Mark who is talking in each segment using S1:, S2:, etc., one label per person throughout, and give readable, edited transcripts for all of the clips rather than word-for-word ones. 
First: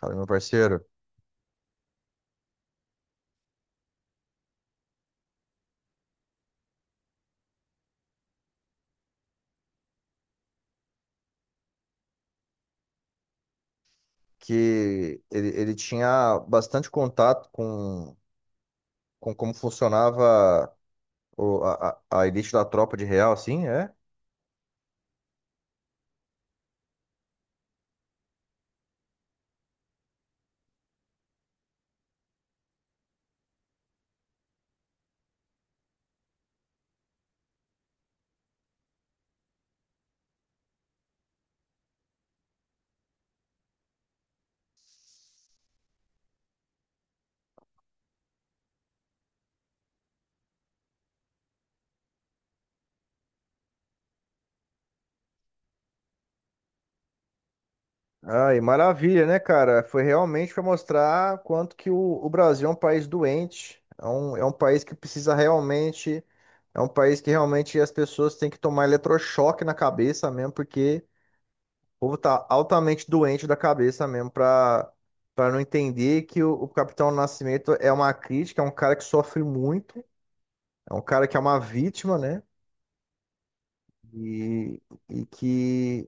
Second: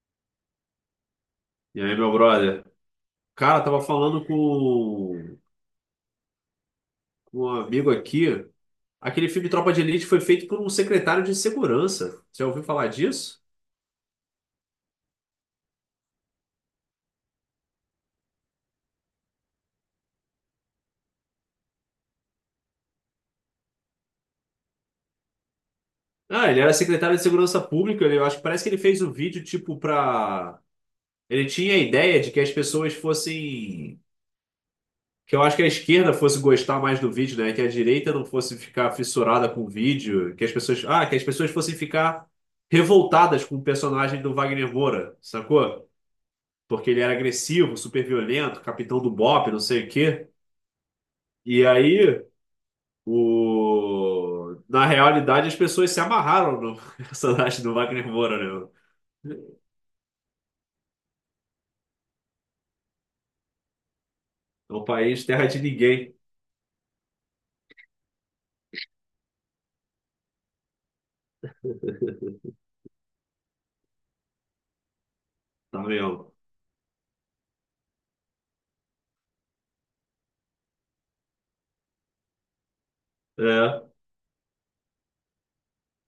S1: Fala, meu parceiro.
S2: E aí, meu brother? Cara, tava falando com um amigo aqui. Aquele filme Tropa de Elite foi feito por um secretário de segurança. Você já ouviu falar disso?
S1: Que ele tinha bastante contato com como funcionava a elite da tropa de real, assim, é?
S2: Ah, ele era secretário de segurança pública. Eu acho que parece que ele fez o vídeo tipo pra. Ele tinha a ideia de que as pessoas fossem. Que eu acho que a esquerda fosse gostar mais do vídeo, né? Que a direita não fosse ficar fissurada com o vídeo. Que as pessoas. Que as pessoas fossem ficar revoltadas com o personagem do Wagner Moura, sacou? Porque ele era agressivo, super violento, capitão do BOPE, não sei o quê. E aí, na realidade, as pessoas se amarraram no personagem do Wagner Moura,
S1: Ai,
S2: né?
S1: maravilha, né, cara? Foi realmente para mostrar quanto que o Brasil é um país doente, é um
S2: É
S1: país
S2: um
S1: que
S2: país
S1: precisa
S2: terra de ninguém,
S1: realmente, é um país que realmente as pessoas têm que tomar eletrochoque na cabeça mesmo, porque o povo tá altamente doente da cabeça mesmo pra não
S2: tá
S1: entender
S2: vendo?
S1: que o Capitão Nascimento é uma crítica, é um cara que sofre muito, é um cara que é uma vítima, né?
S2: É.
S1: E, e que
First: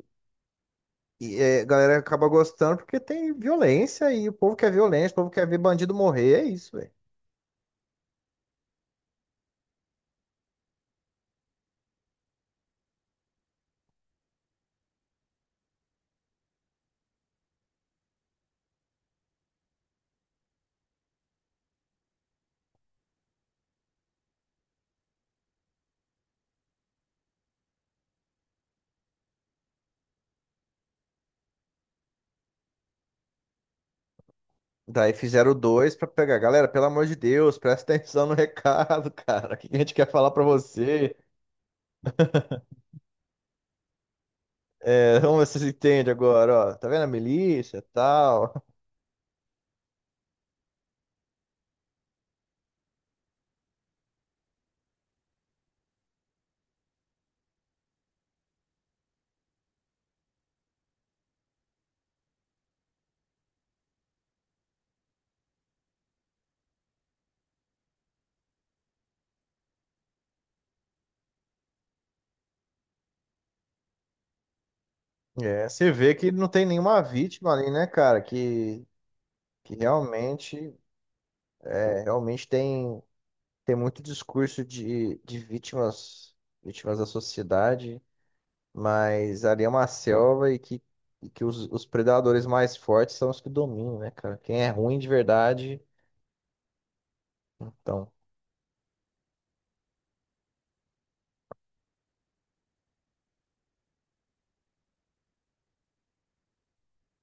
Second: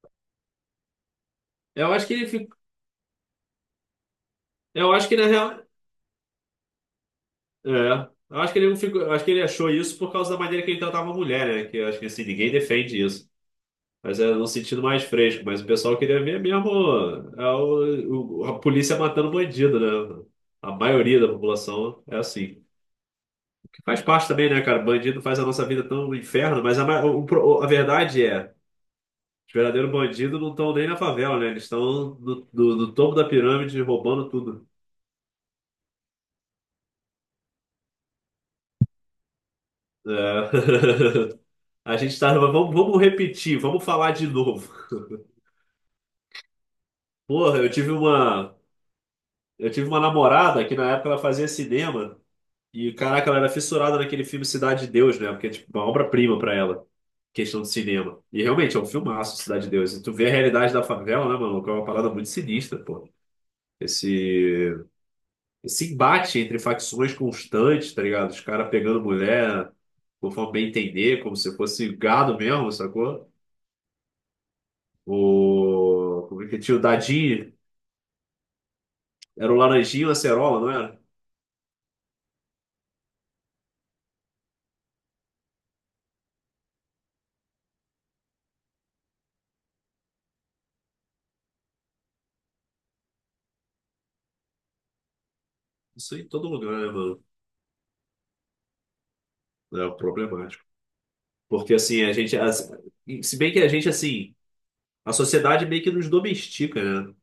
S1: e a
S2: Eu
S1: galera
S2: acho que ele
S1: acaba
S2: ficou.
S1: gostando porque tem violência e o povo quer
S2: Eu acho
S1: violência, o
S2: que na
S1: povo quer ver
S2: real.
S1: bandido morrer, é isso, velho.
S2: É. Eu acho que ele não ficou. Eu acho que ele achou isso por causa da maneira que ele tratava a mulher, né? Que eu acho que assim, ninguém defende isso. Mas é no sentido mais fresco. Mas o pessoal queria ver mesmo é a polícia matando bandido, né? A maioria da população é assim. Que faz parte também, né, cara? Bandido faz a nossa vida tão um inferno, mas a, ma- o- a verdade é, os verdadeiros bandidos não estão nem na favela, né? Eles estão no topo da pirâmide roubando tudo.
S1: Daí fizeram o dois pra pegar. Galera, pelo amor de Deus, presta atenção no recado, cara. O que a gente quer
S2: É.
S1: falar pra você?
S2: A gente tá. Mas vamos, repetir, vamos falar de novo.
S1: É, vamos ver se vocês entendem agora, ó. Tá vendo a
S2: Porra, eu
S1: milícia, e
S2: tive
S1: tal?
S2: uma. Eu tive uma namorada que na época ela fazia cinema. E caraca, ela era fissurada naquele filme Cidade de Deus, né? Porque é tipo uma obra-prima pra ela, questão de cinema. E realmente é um filmaço, Cidade de Deus. E tu vê a realidade da favela, né, mano? Que é uma parada muito sinistra, pô. Esse, esse embate entre facções constantes, tá ligado? Os caras pegando mulher, conforme bem entender, como se fosse gado mesmo, sacou?
S1: É, você vê
S2: O.
S1: que
S2: Como é
S1: não
S2: que é?
S1: tem
S2: Tinha o
S1: nenhuma vítima
S2: Dadinho?
S1: ali, né, cara? Que,
S2: Era o
S1: que
S2: Laranjinho e o Acerola, não era?
S1: realmente tem, muito discurso de vítimas da sociedade, mas ali é uma selva e que os predadores mais fortes são os que dominam, né, cara? Quem é ruim de verdade,
S2: Isso em todo lugar, né, mano?
S1: então,
S2: É problemático. Porque assim, a gente. Se bem que a gente, assim. A sociedade meio que nos domestica, né?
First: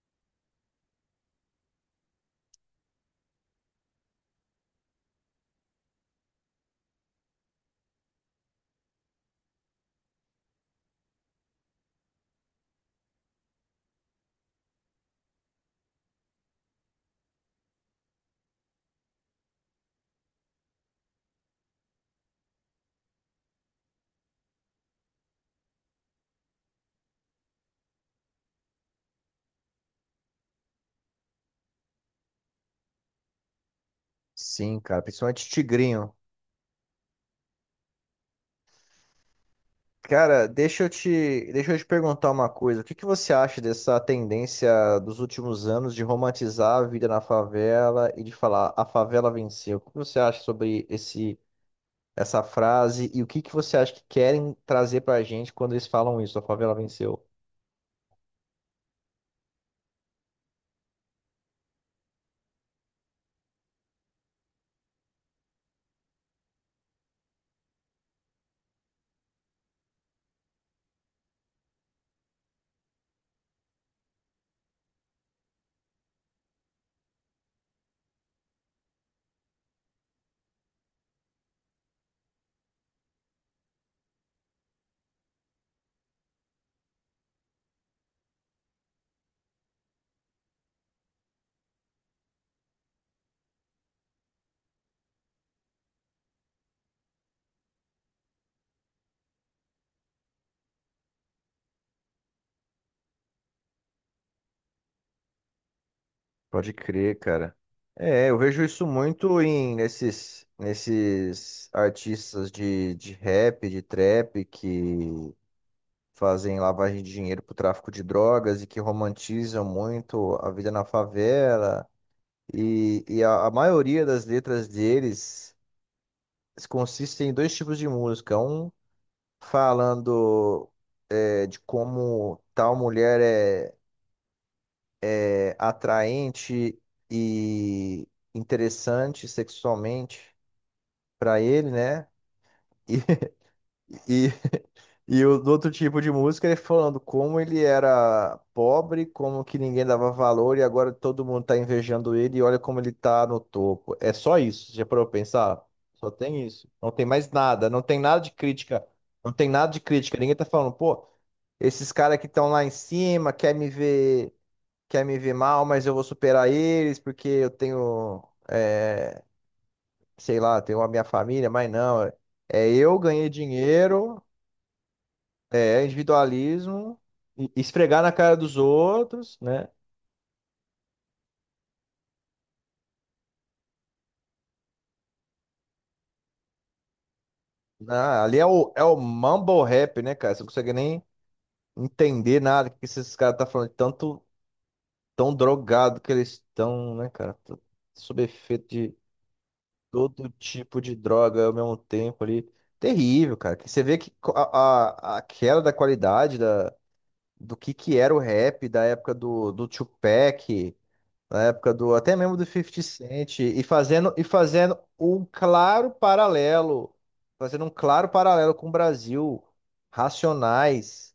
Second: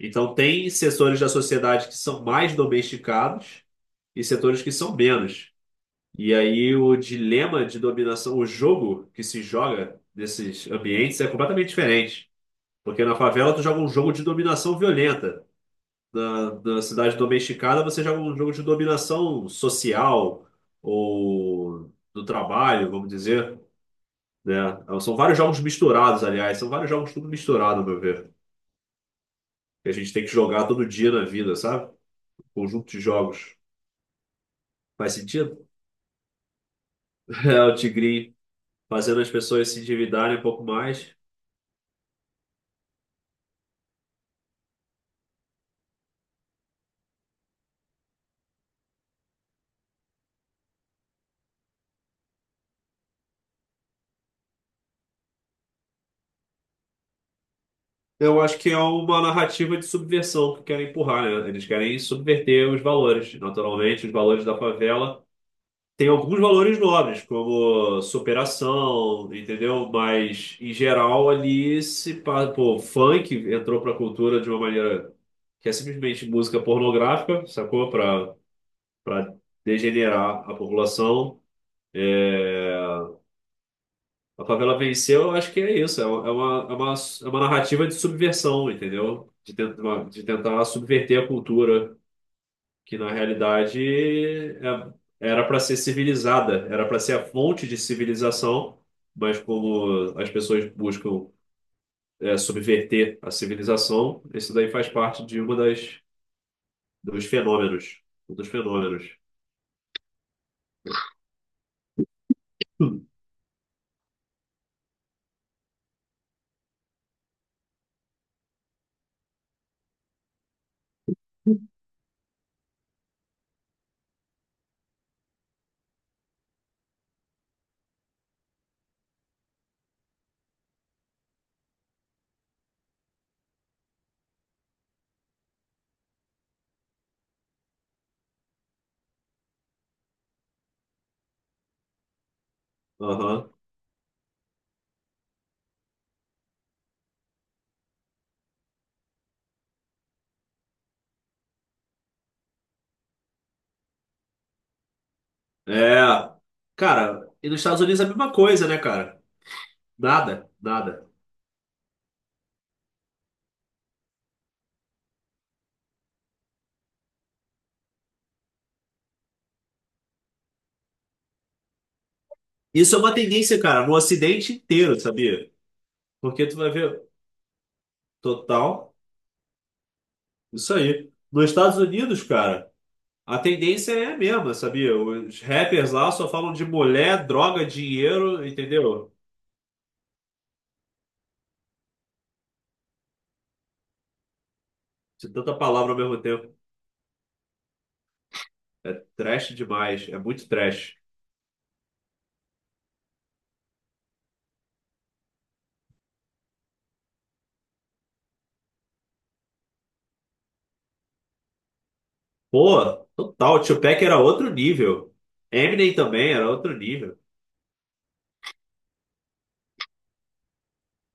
S2: Então, tem setores da sociedade que são mais domesticados e setores que são menos. E aí, o dilema de dominação, o jogo que se joga nesses ambientes é completamente diferente. Porque na favela, tu joga um jogo de dominação violenta. Na cidade domesticada, você joga um jogo de dominação social ou do trabalho, vamos dizer, né? São vários jogos misturados, aliás. São vários jogos tudo misturado, ao meu ver. Que a gente tem que jogar todo dia na vida, sabe? Conjunto de jogos.
S1: sim, cara,
S2: Faz
S1: principalmente
S2: sentido?
S1: tigrinho.
S2: É o Tigrinho fazendo as pessoas se endividarem um
S1: Cara,
S2: pouco
S1: deixa eu
S2: mais.
S1: te, deixa eu te perguntar uma coisa. O que que você acha dessa tendência dos últimos anos de romantizar a vida na favela e de falar a favela venceu? O que você acha sobre essa frase e o que que você acha que querem trazer pra gente quando eles falam isso, a favela venceu?
S2: Eu acho que é uma narrativa de subversão que querem empurrar, né? Eles querem subverter os valores. Naturalmente, os valores da favela têm alguns valores nobres, como superação, entendeu? Mas, em geral, ali se... pa- Pô, funk entrou pra cultura de uma maneira que é simplesmente música pornográfica, sacou? Pra para degenerar a população. A favela venceu, eu acho que é isso. É uma narrativa de subversão, entendeu? De tentar subverter a cultura, que na realidade era para ser civilizada, era para ser a fonte de civilização, mas como as pessoas buscam subverter a civilização, isso daí faz parte de uma das
S1: Pode crer,
S2: dos
S1: cara.
S2: fenômenos,
S1: É,
S2: um
S1: eu
S2: dos
S1: vejo isso
S2: fenômenos.
S1: muito nesses artistas de rap, de trap que fazem lavagem de dinheiro para o tráfico de drogas e que romantizam muito a vida na favela. E a maioria das letras deles consistem em dois tipos de música. Um falando, de como tal mulher é atraente e interessante sexualmente para ele, né? E,
S2: Aham.
S1: E o do outro tipo de música, ele falando como ele era pobre, como que ninguém dava valor e agora todo mundo tá invejando ele e olha como ele tá no topo. É só isso, já parou pra pensar? Só
S2: É,
S1: tem isso. Não tem mais
S2: cara, e nos
S1: nada,
S2: Estados
S1: não tem
S2: Unidos é a
S1: nada de
S2: mesma coisa, né,
S1: crítica.
S2: cara?
S1: Não tem nada de crítica. Ninguém tá
S2: Nada,
S1: falando, pô,
S2: nada.
S1: esses caras que estão lá em cima quer me ver mal, mas eu vou superar eles porque eu tenho, é, sei lá, tenho a minha família, mas não. É,
S2: Isso
S1: eu
S2: é uma
S1: ganhei
S2: tendência, cara, no
S1: dinheiro.
S2: Ocidente inteiro, sabia?
S1: É,
S2: Porque tu vai
S1: individualismo,
S2: ver,
S1: esfregar na cara dos
S2: total,
S1: outros, né?
S2: isso aí. Nos Estados Unidos, cara, a tendência é a mesma, sabia? Os rappers lá só falam de mulher, droga,
S1: Ah, ali é
S2: dinheiro,
S1: o, é o
S2: entendeu?
S1: mumble rap, né, cara? Você não consegue nem entender nada que esses caras estão falando, de tanto
S2: De
S1: tão
S2: tanta palavra ao
S1: drogado que
S2: mesmo
S1: eles
S2: tempo.
S1: estão, né, cara? Tô sob efeito de
S2: Trash demais, é
S1: todo
S2: muito
S1: tipo de
S2: trash.
S1: droga ao mesmo tempo ali. Terrível, cara. Que você vê que a queda da qualidade do que era o rap da época do Tupac. Na época do até mesmo do 50
S2: Pô,
S1: Cent e
S2: total, Tupac
S1: fazendo
S2: era
S1: e
S2: outro
S1: fazendo
S2: nível. Eminem também era outro nível.
S1: fazendo um claro paralelo com o Brasil, Racionais,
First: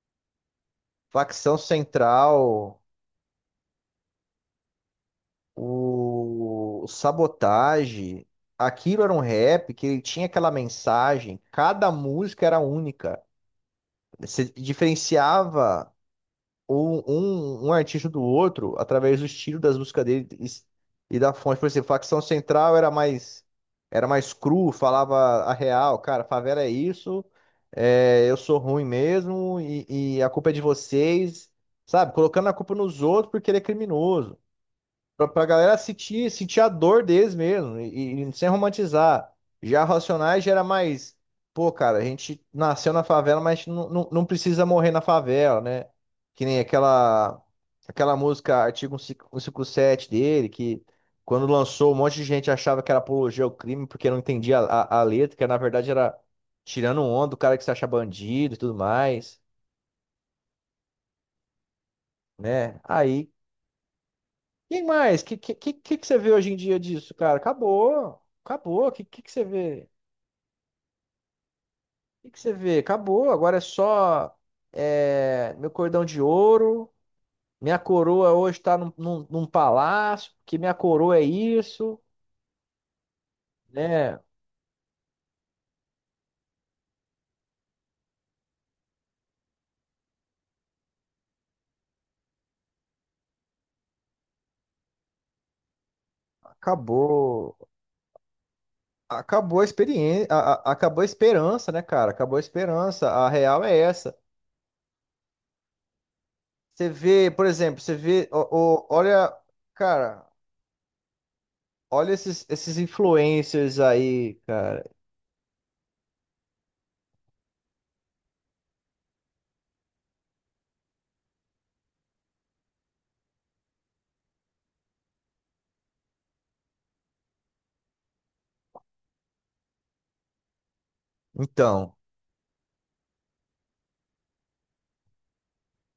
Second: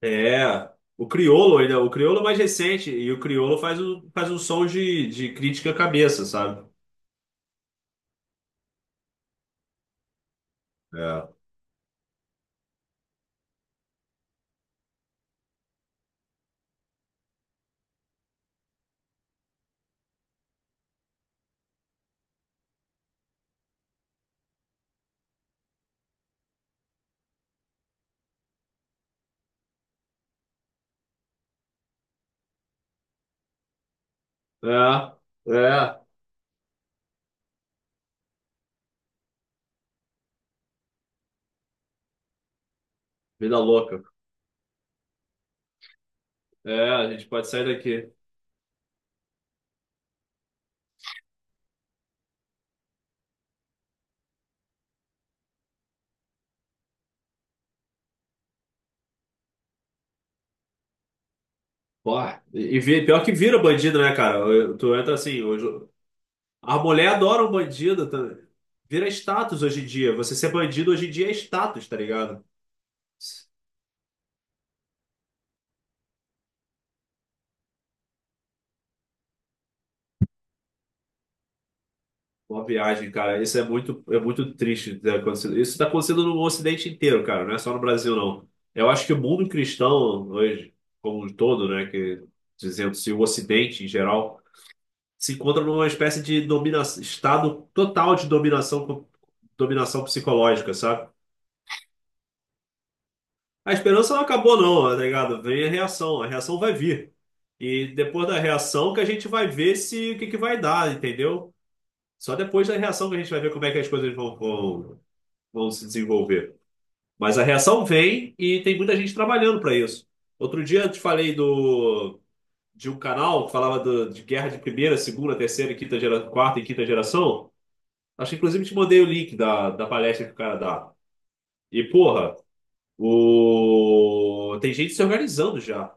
S2: É, o
S1: Facção
S2: Criolo ainda, o Criolo é mais
S1: Central,
S2: recente, e o Criolo faz um som de crítica à cabeça, sabe?
S1: o Sabotage, aquilo era um rap que ele tinha aquela
S2: É,
S1: mensagem, cada música era única. Você diferenciava um artista do outro através do estilo das músicas dele e da fonte. Por exemplo, Facção Central era mais cru, falava a real, cara, favela é isso, eu sou ruim mesmo e a culpa é de vocês, sabe? Colocando a culpa nos outros porque ele é criminoso. Pra
S2: é,
S1: galera
S2: é,
S1: sentir a dor deles mesmo, e sem romantizar. Já Racionais já era mais, pô, cara, a gente nasceu na favela, mas a
S2: vida
S1: gente não,
S2: louca.
S1: não, não precisa morrer na favela, né? Que nem
S2: É, a gente
S1: aquela,
S2: pode sair daqui.
S1: aquela música Artigo 157 dele, que quando lançou, um monte de gente achava que era apologia ao crime, porque não entendia a letra, que na verdade era tirando onda do cara que se acha bandido e tudo mais,
S2: Pô,
S1: né?
S2: pior
S1: Aí,
S2: que vira bandido, né, cara?
S1: quem
S2: Tu entra
S1: mais? O Que,
S2: assim,
S1: que,
S2: hoje.
S1: que, que que você vê hoje em
S2: A
S1: dia
S2: mulher
S1: disso, cara?
S2: adora um bandido
S1: Acabou.
S2: também.
S1: Acabou. O Que,
S2: Vira
S1: que, que você
S2: status hoje em
S1: vê?
S2: dia. Você ser bandido hoje em dia é status, tá
S1: O que
S2: ligado?
S1: você vê? Acabou. Agora é só meu cordão de ouro. Minha coroa hoje está num palácio, que minha coroa é isso,
S2: Uma viagem, cara. Isso é
S1: né?
S2: muito triste ter acontecido. Isso tá acontecendo no Ocidente inteiro, cara. Não é só no Brasil, não. Eu acho que o mundo cristão hoje, como um todo, né, que dizendo-se o Ocidente em geral. Se encontra numa espécie de
S1: Acabou,
S2: estado total de dominação,
S1: acabou a
S2: dominação
S1: experiência,
S2: psicológica,
S1: acabou a
S2: sabe?
S1: esperança, né, cara? Acabou a esperança. A real
S2: A
S1: é
S2: esperança
S1: essa.
S2: não acabou, não, tá ligado? Vem a reação vai
S1: Você
S2: vir.
S1: vê, por exemplo,
S2: E
S1: você
S2: depois
S1: vê,
S2: da
S1: ó,
S2: reação que a gente
S1: olha,
S2: vai ver se o
S1: cara,
S2: que que vai dar, entendeu?
S1: olha
S2: Só
S1: esses,
S2: depois da
S1: esses
S2: reação que a gente vai ver como é que
S1: influencers
S2: as coisas
S1: aí,
S2: vão,
S1: cara.
S2: vão, vão se desenvolver. Mas a reação vem e tem muita gente trabalhando para isso. Outro dia eu te falei de um canal que falava de guerra de primeira, segunda, terceira, e quinta gera, quarta e quinta geração. Acho que inclusive te mandei o link da palestra que o cara dá. E,
S1: Então.
S2: porra, tem gente se organizando já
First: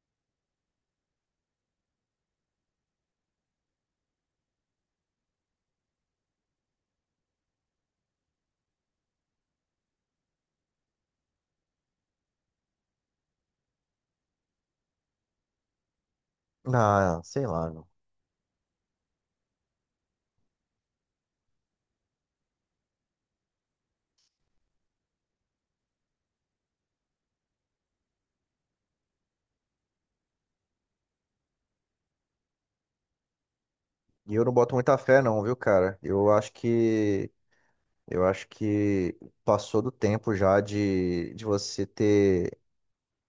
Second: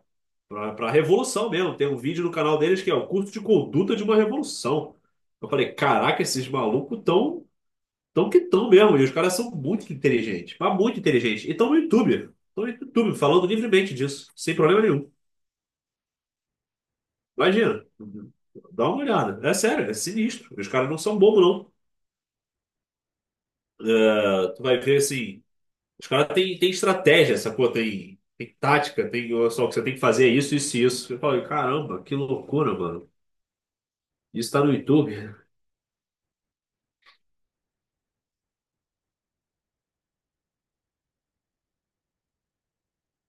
S2: pra revolução mesmo. Tem um vídeo no canal deles que é o curso de conduta de uma revolução. Eu falei, caraca, esses malucos tão mesmo. E os caras são muito inteligentes, mas muito inteligentes. E estão no YouTube. Estão no YouTube falando livremente disso, sem problema nenhum.
S1: Ah, sei lá,
S2: Imagina.
S1: não.
S2: Dá uma olhada. É sério, é sinistro. Os caras não são bobos, não. É, tu vai ver assim. Os caras têm estratégia, sacou? Tem tática, tem ó, só o que você tem que fazer é isso, isso e isso. Eu falo, caramba, que loucura, mano.
S1: E eu não
S2: Isso tá no
S1: boto muita fé
S2: YouTube.
S1: não, viu, cara? Eu acho que passou do tempo já de você ter,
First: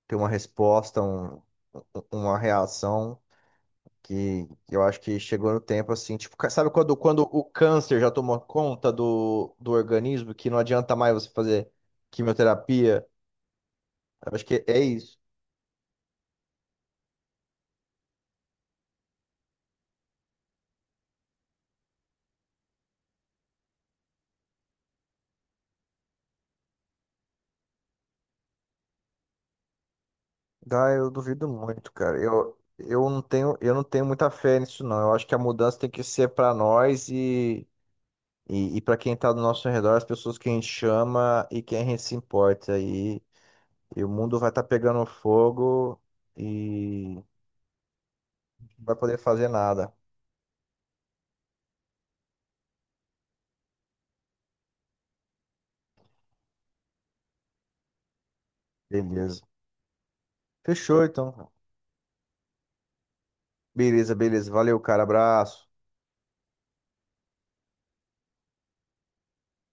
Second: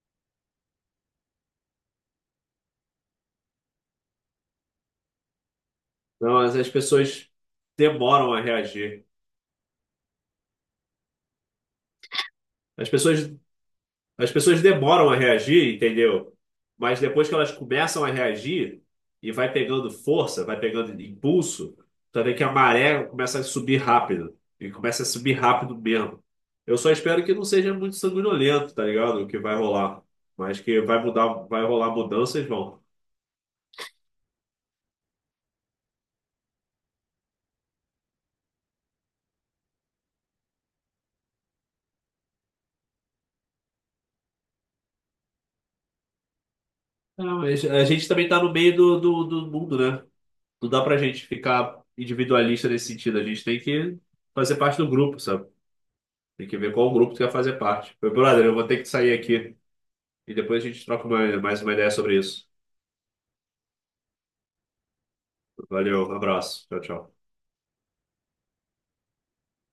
S1: ter uma resposta, um, uma reação que eu acho que chegou no tempo assim,
S2: Não,
S1: tipo,
S2: mas as
S1: sabe quando
S2: pessoas
S1: o câncer já
S2: demoram
S1: tomou
S2: a
S1: conta
S2: reagir.
S1: do organismo que não adianta mais você fazer
S2: As
S1: quimioterapia?
S2: pessoas As
S1: Eu acho
S2: pessoas
S1: que é
S2: demoram a
S1: isso.
S2: reagir, entendeu? Mas depois que elas começam a reagir e vai pegando força, vai pegando impulso, tu vê que a maré começa a subir rápido. E começa a subir rápido mesmo. Eu só espero que não seja muito sanguinolento, tá ligado? O que vai rolar. Mas que
S1: Ah,
S2: vai
S1: eu
S2: mudar,
S1: duvido
S2: vai rolar
S1: muito, cara.
S2: mudanças,
S1: Eu,
S2: vão.
S1: eu não tenho muita fé nisso, não. Eu acho que a mudança tem que ser para nós e para quem tá do nosso redor, as pessoas que a gente chama e quem a gente se importa. E o mundo vai estar pegando fogo e
S2: Não, mas a gente também tá no meio
S1: não vai
S2: do,
S1: poder
S2: do, do
S1: fazer
S2: mundo,
S1: nada.
S2: né? Não dá pra gente ficar individualista nesse sentido. A gente tem que fazer parte do grupo, sabe? Tem que ver qual grupo tu quer fazer parte. Meu brother, eu vou ter que sair
S1: Beleza.
S2: aqui e depois a gente
S1: Fechou,
S2: troca
S1: então.
S2: mais uma ideia sobre isso.
S1: Beleza, beleza. Valeu, cara. Abraço.
S2: Valeu, um abraço. Tchau, tchau.